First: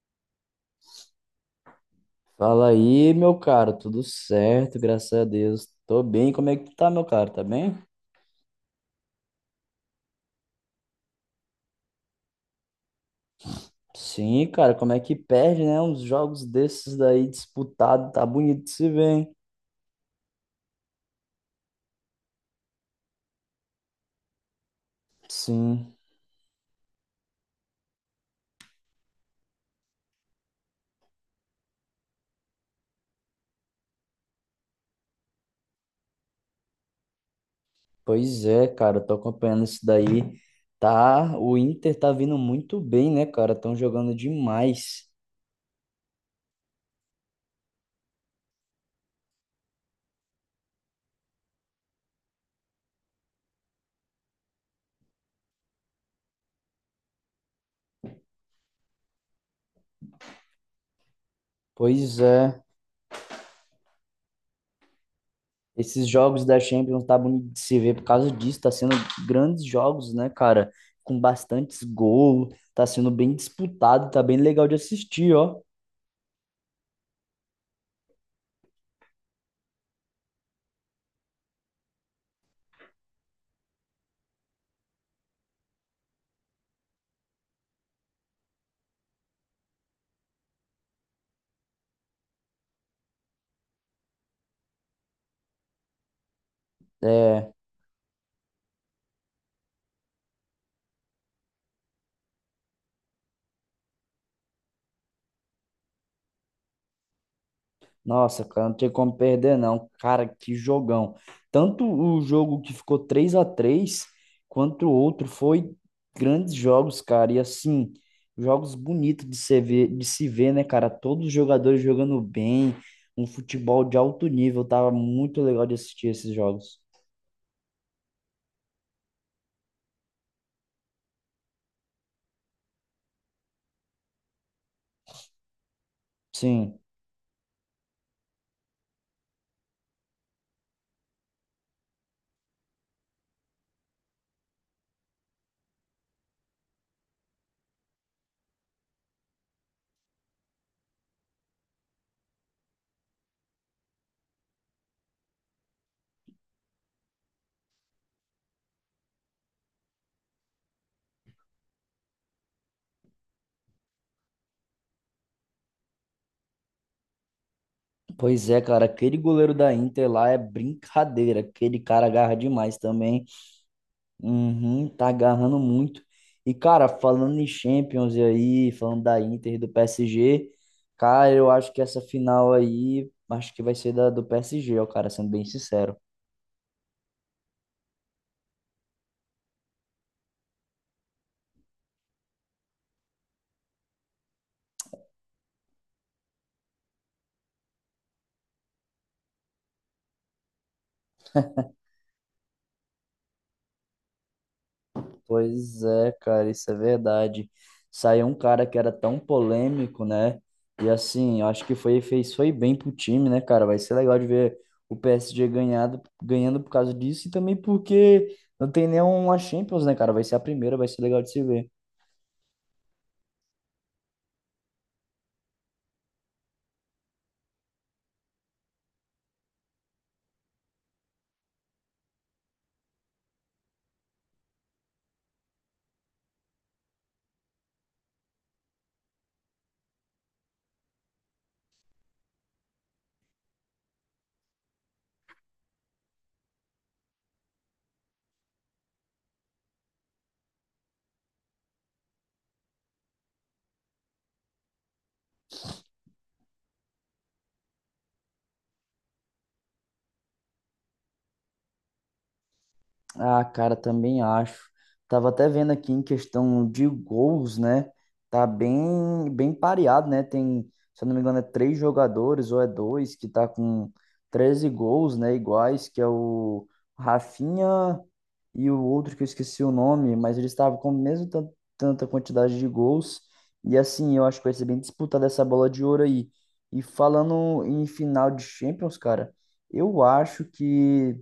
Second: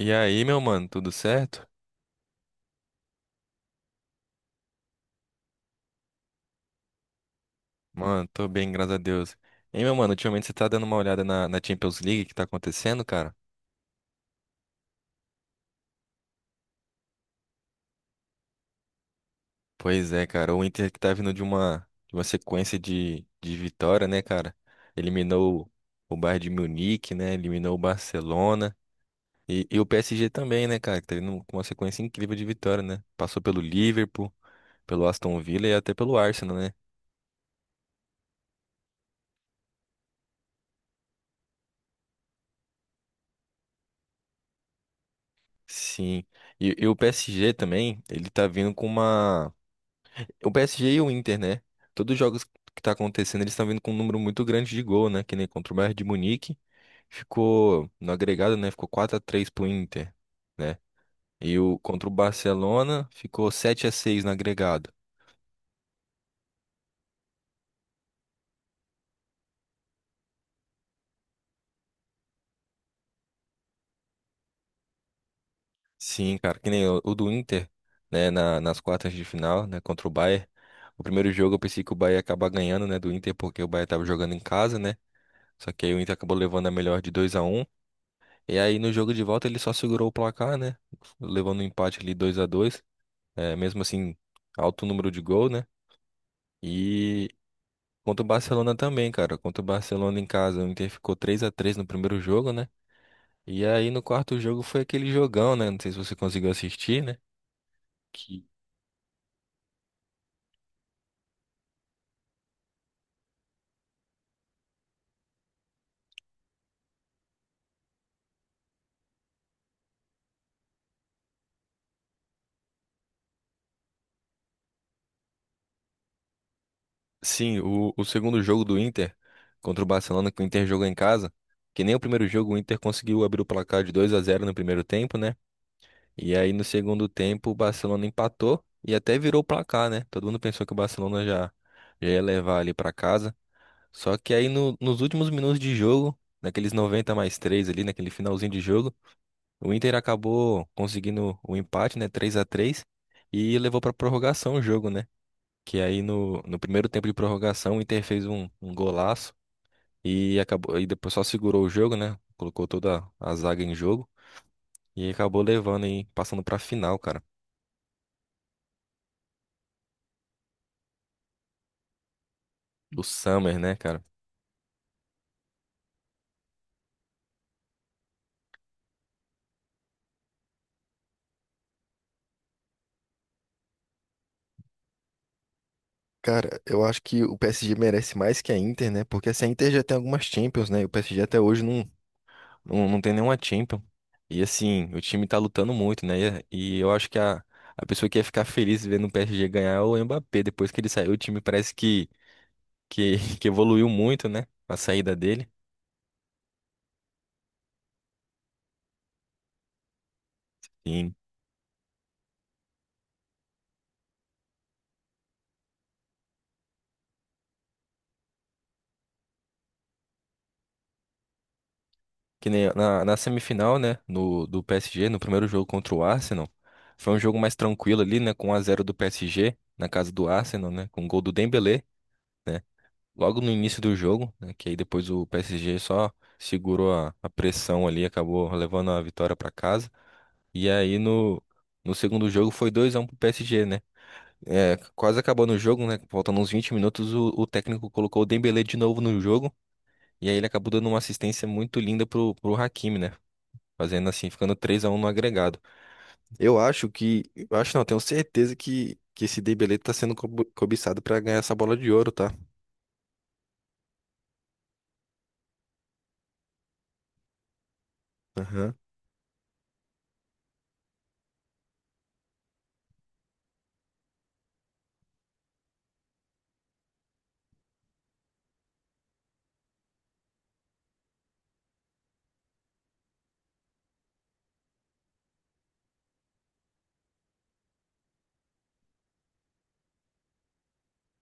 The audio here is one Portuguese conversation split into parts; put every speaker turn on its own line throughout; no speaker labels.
E aí, meu mano, tudo certo?
Fala aí, meu caro, tudo certo, graças a Deus. Tô bem, como é que tu tá, meu caro? Tá bem?
Mano, tô bem, graças a Deus. Hein, meu mano, ultimamente você tá dando uma olhada na Champions League que tá acontecendo, cara?
Sim, cara, como é que perde, né? Uns jogos desses daí disputado, tá bonito de se ver, hein?
Pois é, cara, o Inter que tá vindo de uma sequência de vitória, né, cara? Eliminou
Sim,
o Bayern de Munique, né? Eliminou o Barcelona. E o PSG também, né, cara? Que tá vindo com uma sequência incrível de vitória, né? Passou pelo Liverpool, pelo Aston Villa e até pelo Arsenal, né?
pois é, cara, tô acompanhando isso daí. Tá, o Inter tá vindo muito bem, né, cara? Tão jogando demais.
Sim. E o PSG também, ele tá vindo com uma. O PSG e o Inter, né? Todos os jogos que tá acontecendo, eles estão vindo com um número muito grande de gol, né? Que nem contra o Bayern de Munique, ficou no agregado, né? Ficou 4x3 pro Inter, né? E o contra o
Pois é.
Barcelona ficou 7-6 no agregado.
Esses jogos da Champions tá bonito de se ver por causa disso, tá sendo grandes jogos, né, cara? Com bastantes gols, tá sendo bem disputado, tá bem legal de assistir, ó.
Sim, cara, que nem o do Inter, né? Nas quartas de final, né? Contra o Bayern. O primeiro jogo eu pensei que o Bayern ia acabar ganhando, né? Do Inter, porque o Bayern tava jogando em casa, né? Só que aí o Inter acabou levando a melhor de 2-1. E aí no jogo de volta ele só segurou o placar, né? Levando um empate ali 2-2, é, mesmo assim alto número de gol, né? E
É,
contra o Barcelona também, cara, contra o Barcelona em casa, o Inter ficou 3-3 no primeiro jogo, né? E aí no quarto jogo foi aquele jogão, né? Não sei se você conseguiu assistir, né?
nossa,
Que
cara, não tem como perder, não. Cara, que jogão. Tanto o jogo que ficou 3-3 quanto o outro foi grandes jogos, cara. E assim, jogos bonitos de se ver, né, cara? Todos os jogadores jogando bem, um futebol de alto nível, tava muito legal de assistir esses jogos.
sim, o segundo jogo do Inter contra o Barcelona que o Inter jogou em casa, que nem o primeiro jogo o Inter conseguiu abrir o placar de 2-0 no primeiro tempo, né? E aí no
Sim,
segundo tempo o Barcelona empatou e até virou o placar, né? Todo mundo pensou que o Barcelona já, já ia levar ali pra casa. Só que aí nos últimos minutos de jogo, naqueles 90+3 ali, naquele finalzinho de jogo, o Inter acabou conseguindo o empate, né? 3-3, e levou pra prorrogação o jogo, né? Que aí no, no primeiro tempo de prorrogação o Inter fez um, um golaço e acabou e depois só segurou o jogo, né? Colocou toda a zaga em jogo e acabou levando e passando pra final, cara.
pois é, cara, aquele goleiro da Inter lá é brincadeira, aquele cara agarra demais
Do
também,
Summer, né, cara?
uhum, tá agarrando muito. E cara, falando em Champions e aí, falando da Inter e do PSG, cara, eu acho que essa final aí, acho que vai ser do PSG, ó, cara, sendo bem sincero.
Cara, eu acho que o PSG merece mais que a Inter, né? Porque assim, a Inter já tem algumas Champions, né? E o PSG até hoje não, não, não tem nenhuma Champions. E assim, o time tá lutando muito, né? E eu acho que a pessoa que ia ficar feliz vendo o PSG ganhar é o Mbappé. Depois que ele saiu, o time parece que, que evoluiu muito, né? A saída dele.
Pois é, cara, isso é verdade. Saiu um cara que era tão polêmico, né? E
Sim.
assim, eu acho que foi bem pro time, né, cara? Vai ser legal de ver o PSG ganhando por causa disso, e também porque não tem nenhuma Champions, né, cara? Vai ser a primeira, vai ser legal de se ver.
Que nem na, na semifinal, né? No, do PSG, no primeiro jogo contra o Arsenal. Foi um jogo mais tranquilo ali, né? Com 1 a zero do PSG, na casa do Arsenal, né? Com o gol do Dembélé, né? Logo no início do jogo, né? Que aí depois o PSG só segurou a pressão ali, acabou levando a vitória para casa. E aí no, no segundo jogo foi 2-1 pro PSG, né? É, quase acabando o jogo, né? Faltando uns 20 minutos, o técnico colocou o Dembélé de novo no jogo. E aí ele acabou dando uma assistência muito linda pro, pro Hakimi, né? Fazendo assim, ficando 3-1 no agregado. Eu acho que. Eu acho não, tenho certeza que esse Dembélé tá sendo cobiçado para ganhar essa bola de ouro, tá?
Ah, cara, também acho. Tava até vendo aqui em questão de gols, né? Tá
Aham.
bem, bem pareado, né? Tem, se eu não me engano, é três jogadores ou é dois que tá com 13 gols, né? Iguais, que é o Rafinha e o outro que eu esqueci o nome, mas eles estavam com mesmo tanta quantidade de gols. E assim, eu acho que vai ser bem disputada essa bola de ouro aí. E falando em final de Champions, cara. eu acho que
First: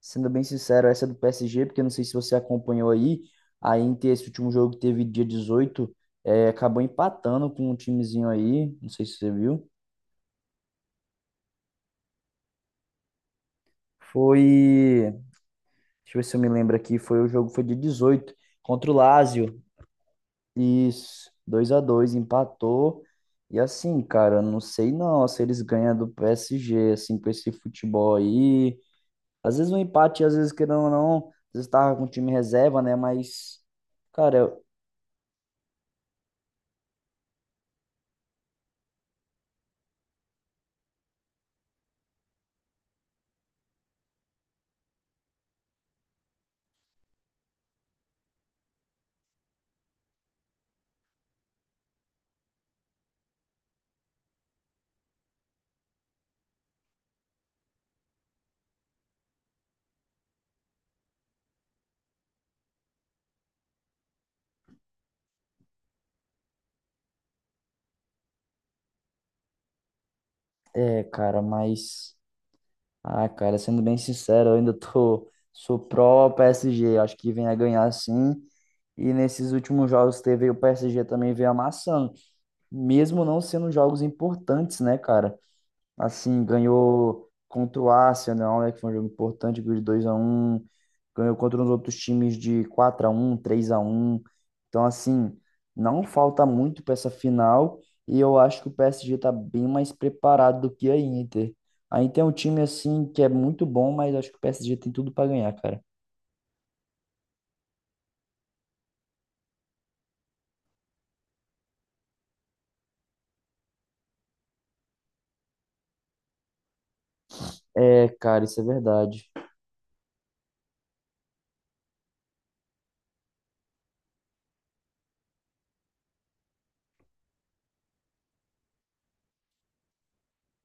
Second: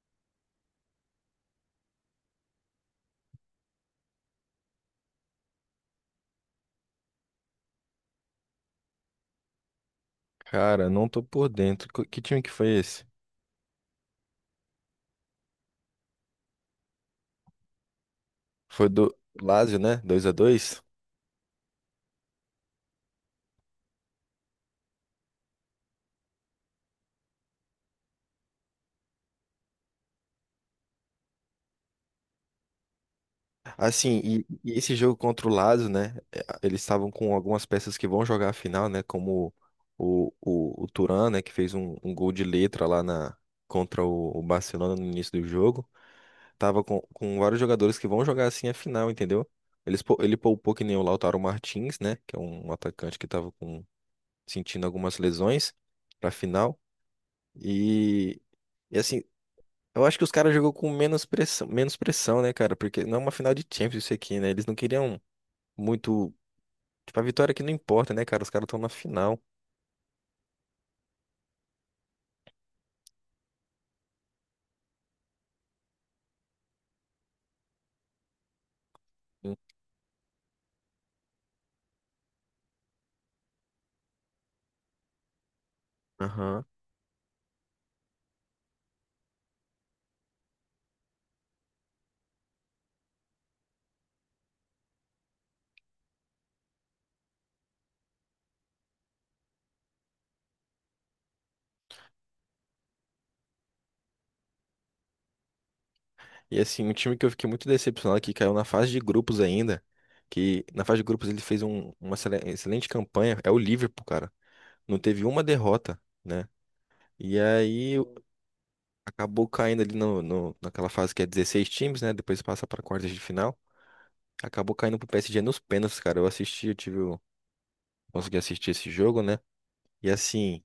Sendo bem sincero, essa é do PSG, porque eu não sei se você acompanhou aí, a Inter, esse último jogo que teve dia 18 acabou empatando com um timezinho aí, não sei se você viu.
Cara, não tô por dentro. Que time que foi esse?
Foi, deixa eu ver se eu me lembro aqui, foi dia 18
Foi
contra o
do
Lazio.
Lazio, né? 2-2.
Isso, 2-2 empatou. E assim, cara, não sei não se eles ganham do PSG, assim, com esse futebol aí. Às vezes um empate, às vezes, querendo ou não, às vezes tava com o time reserva, né, mas...
Assim,
Cara,
e esse jogo contra o Lazio, né? É, eles estavam com algumas peças que vão jogar a final, né? Como o Thuram, né? Que fez um, um gol de letra lá na, contra o Barcelona no início do jogo. Tava com vários jogadores que vão jogar assim a final, entendeu? Eles, ele poupou que nem o Lautaro Martins, né? Que é um atacante que tava com, sentindo algumas lesões pra final. E. E assim, eu acho que os caras jogou com menos pressão, né, cara? Porque não é uma final de Champions isso aqui, né? Eles não queriam muito. Tipo, a vitória aqui não importa, né, cara? Os caras estão na final.
É, cara, mas. Ah, cara, sendo bem sincero, eu ainda tô. Sou pró-PSG. Acho que vem a ganhar sim. E nesses
Hum.
últimos jogos que teve, o PSG também veio amassando. Mesmo não sendo jogos importantes, né, cara? Assim,
Aham.
ganhou contra o Arsenal, né, que foi um jogo importante, ganhou de 2 a um, ganhou contra os outros times de 4-1, 3-1. Então, assim, não falta muito para essa final, e eu acho que o PSG está bem mais preparado do que a Inter. A Inter é um time assim que é muito bom, mas acho que o PSG tem tudo para ganhar, cara.
E assim, um time que eu fiquei muito decepcionado que caiu na fase de grupos ainda. Que na fase de grupos ele fez uma excelente campanha. É o Liverpool, cara. Não teve uma derrota, né? E aí
É, cara, isso é verdade.
acabou caindo ali no, naquela fase que é 16 times, né? Depois passa para quartas de final. Acabou caindo pro PSG nos pênaltis, cara. Eu assisti, eu tive. Consegui assistir esse jogo, né? E assim,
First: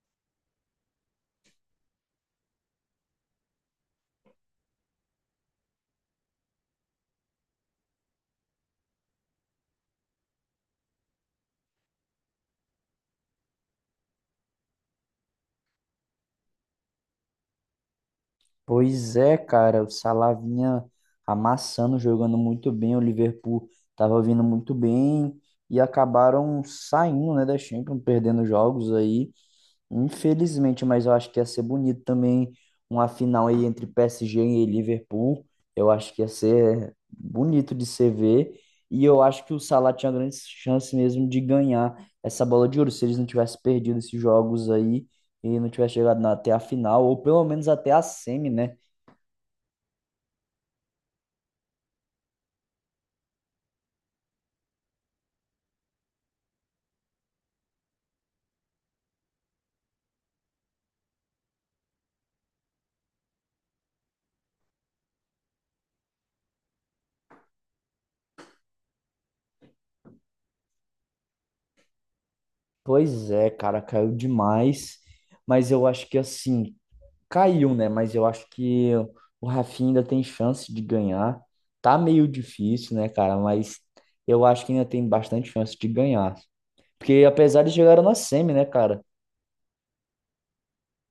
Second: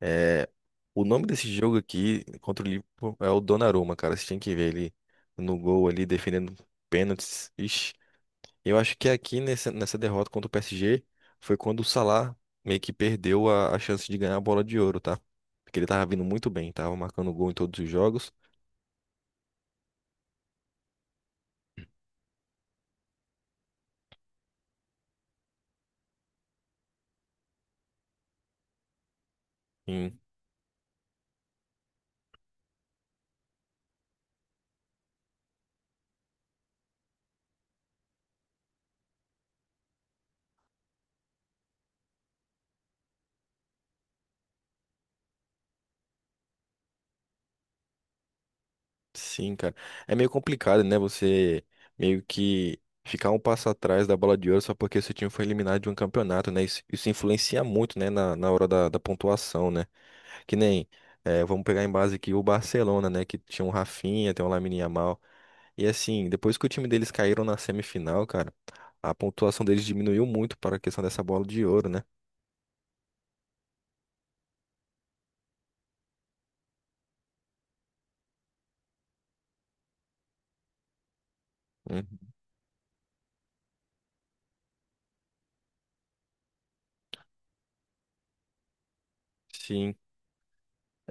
é, o nome desse jogo aqui contra o Liverpool é o Donnarumma, cara. Você tem que ver ele no gol ali, defendendo pênaltis. Ixi, eu acho que aqui nessa, nessa derrota contra o PSG foi quando o Salah meio que perdeu a chance de ganhar a bola de ouro, tá? Porque ele tava vindo muito bem, tava marcando gol em todos os jogos.
Pois é, cara, o Salah vinha amassando, jogando muito bem, o Liverpool tava vindo muito bem e acabaram saindo, né, da Champions, perdendo jogos aí, infelizmente, mas eu acho que ia ser bonito também uma final aí entre PSG e Liverpool. Eu acho que ia ser bonito de se ver, e eu acho que o Salah tinha grande chance mesmo de ganhar essa bola de ouro se eles não tivessem perdido esses jogos aí. E não tivesse chegado até a final, ou pelo menos até a semi, né?
Sim, cara. É meio complicado, né? Você meio que ficar um passo atrás da bola de ouro só porque seu time foi eliminado de um campeonato, né? Isso influencia muito, né? Na hora da, da pontuação, né? Que nem, vamos pegar em base aqui o Barcelona, né? Que tinha um Rafinha, tem um Lamine Yamal. E assim, depois que o time deles caíram na semifinal, cara, a pontuação deles diminuiu muito para a questão dessa bola de ouro, né?
Pois é, cara, caiu demais. Mas eu acho que assim, caiu, né? Mas eu acho que o Rafinha ainda tem chance de ganhar. Tá meio
Hum.
difícil, né, cara? Mas eu acho que ainda tem bastante chance de ganhar. Porque apesar de chegar na semi, né, cara?
Sim.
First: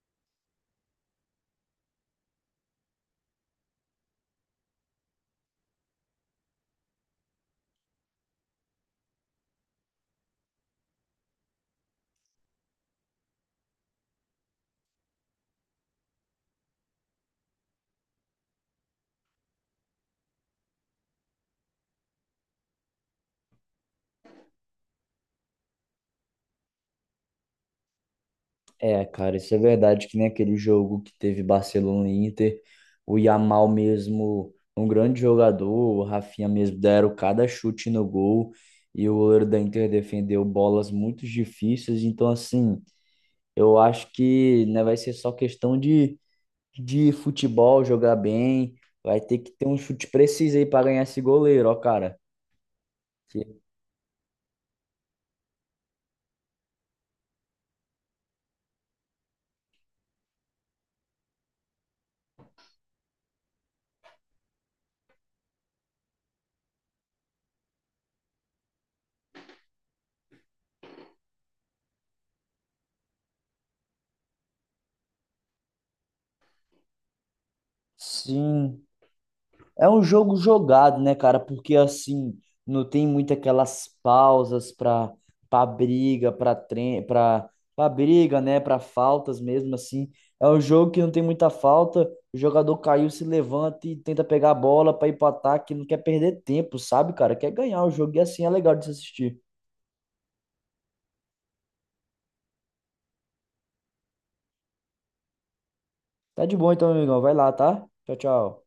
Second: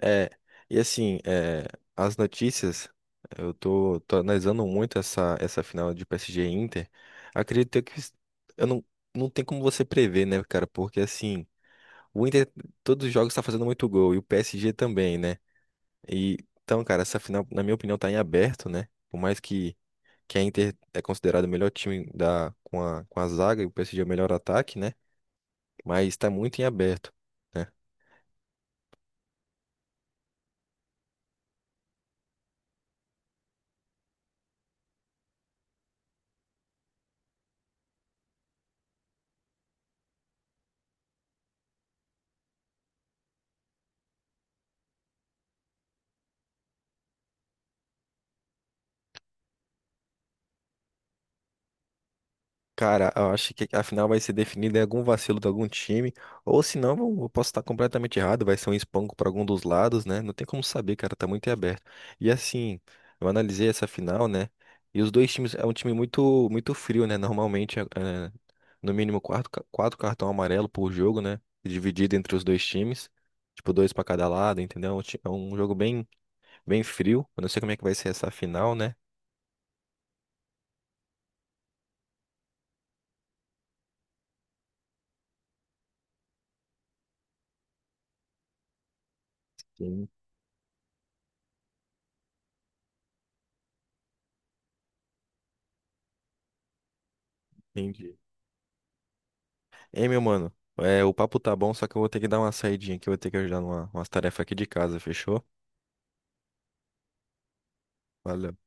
É, e assim, as notícias, eu tô, tô analisando muito essa, essa final de PSG e Inter. Acredito que eu não, não tem como você prever, né, cara? Porque assim, o Inter, todos os jogos tá fazendo muito gol, e o PSG também, né? E, então, cara, essa final, na minha opinião, tá em aberto, né? Por mais que a Inter é considerada o melhor time da, com a zaga e o PSG é o melhor ataque, né? Mas tá muito em aberto, né?
É, cara, isso é verdade, que nem aquele jogo que teve Barcelona e Inter, o Yamal mesmo, um grande jogador, o Rafinha mesmo deram cada chute no gol, e o goleiro da Inter defendeu bolas muito difíceis, então assim. Eu acho que, né, vai ser só questão de futebol, jogar bem. Vai ter que ter um chute preciso aí para ganhar esse goleiro, ó, cara.
Cara, eu acho
Que-
que a final vai ser definida em algum vacilo de algum time, ou se não, eu posso estar completamente errado, vai ser um espanco para algum dos lados, né? Não tem como saber, cara, tá muito em aberto. E assim, eu analisei essa final, né? E os dois times, é um time muito muito frio, né? Normalmente, no mínimo quatro, 4 cartão amarelo por jogo, né? Dividido entre os dois times, tipo dois para cada lado, entendeu? É um é um jogo bem bem frio. Eu não sei como é que vai ser essa final,
Sim,
né?
é um jogo jogado, né, cara? Porque assim, não tem muito aquelas pausas para briga, para tre para para briga, né, para faltas mesmo
Sim,
assim. É um jogo que não tem muita falta. O jogador caiu, se levanta e tenta pegar a bola para ir para ataque, não quer perder tempo, sabe, cara? Quer ganhar o jogo,
entendi.
e assim é legal de se assistir.
Ei, meu mano, o papo tá bom, só que eu vou ter que dar uma saidinha aqui, eu vou ter que ajudar numa, umas tarefas aqui de casa, fechou?
Tá de bom então, amigão. Vai lá, tá? Tchau,
Valeu.
tchau.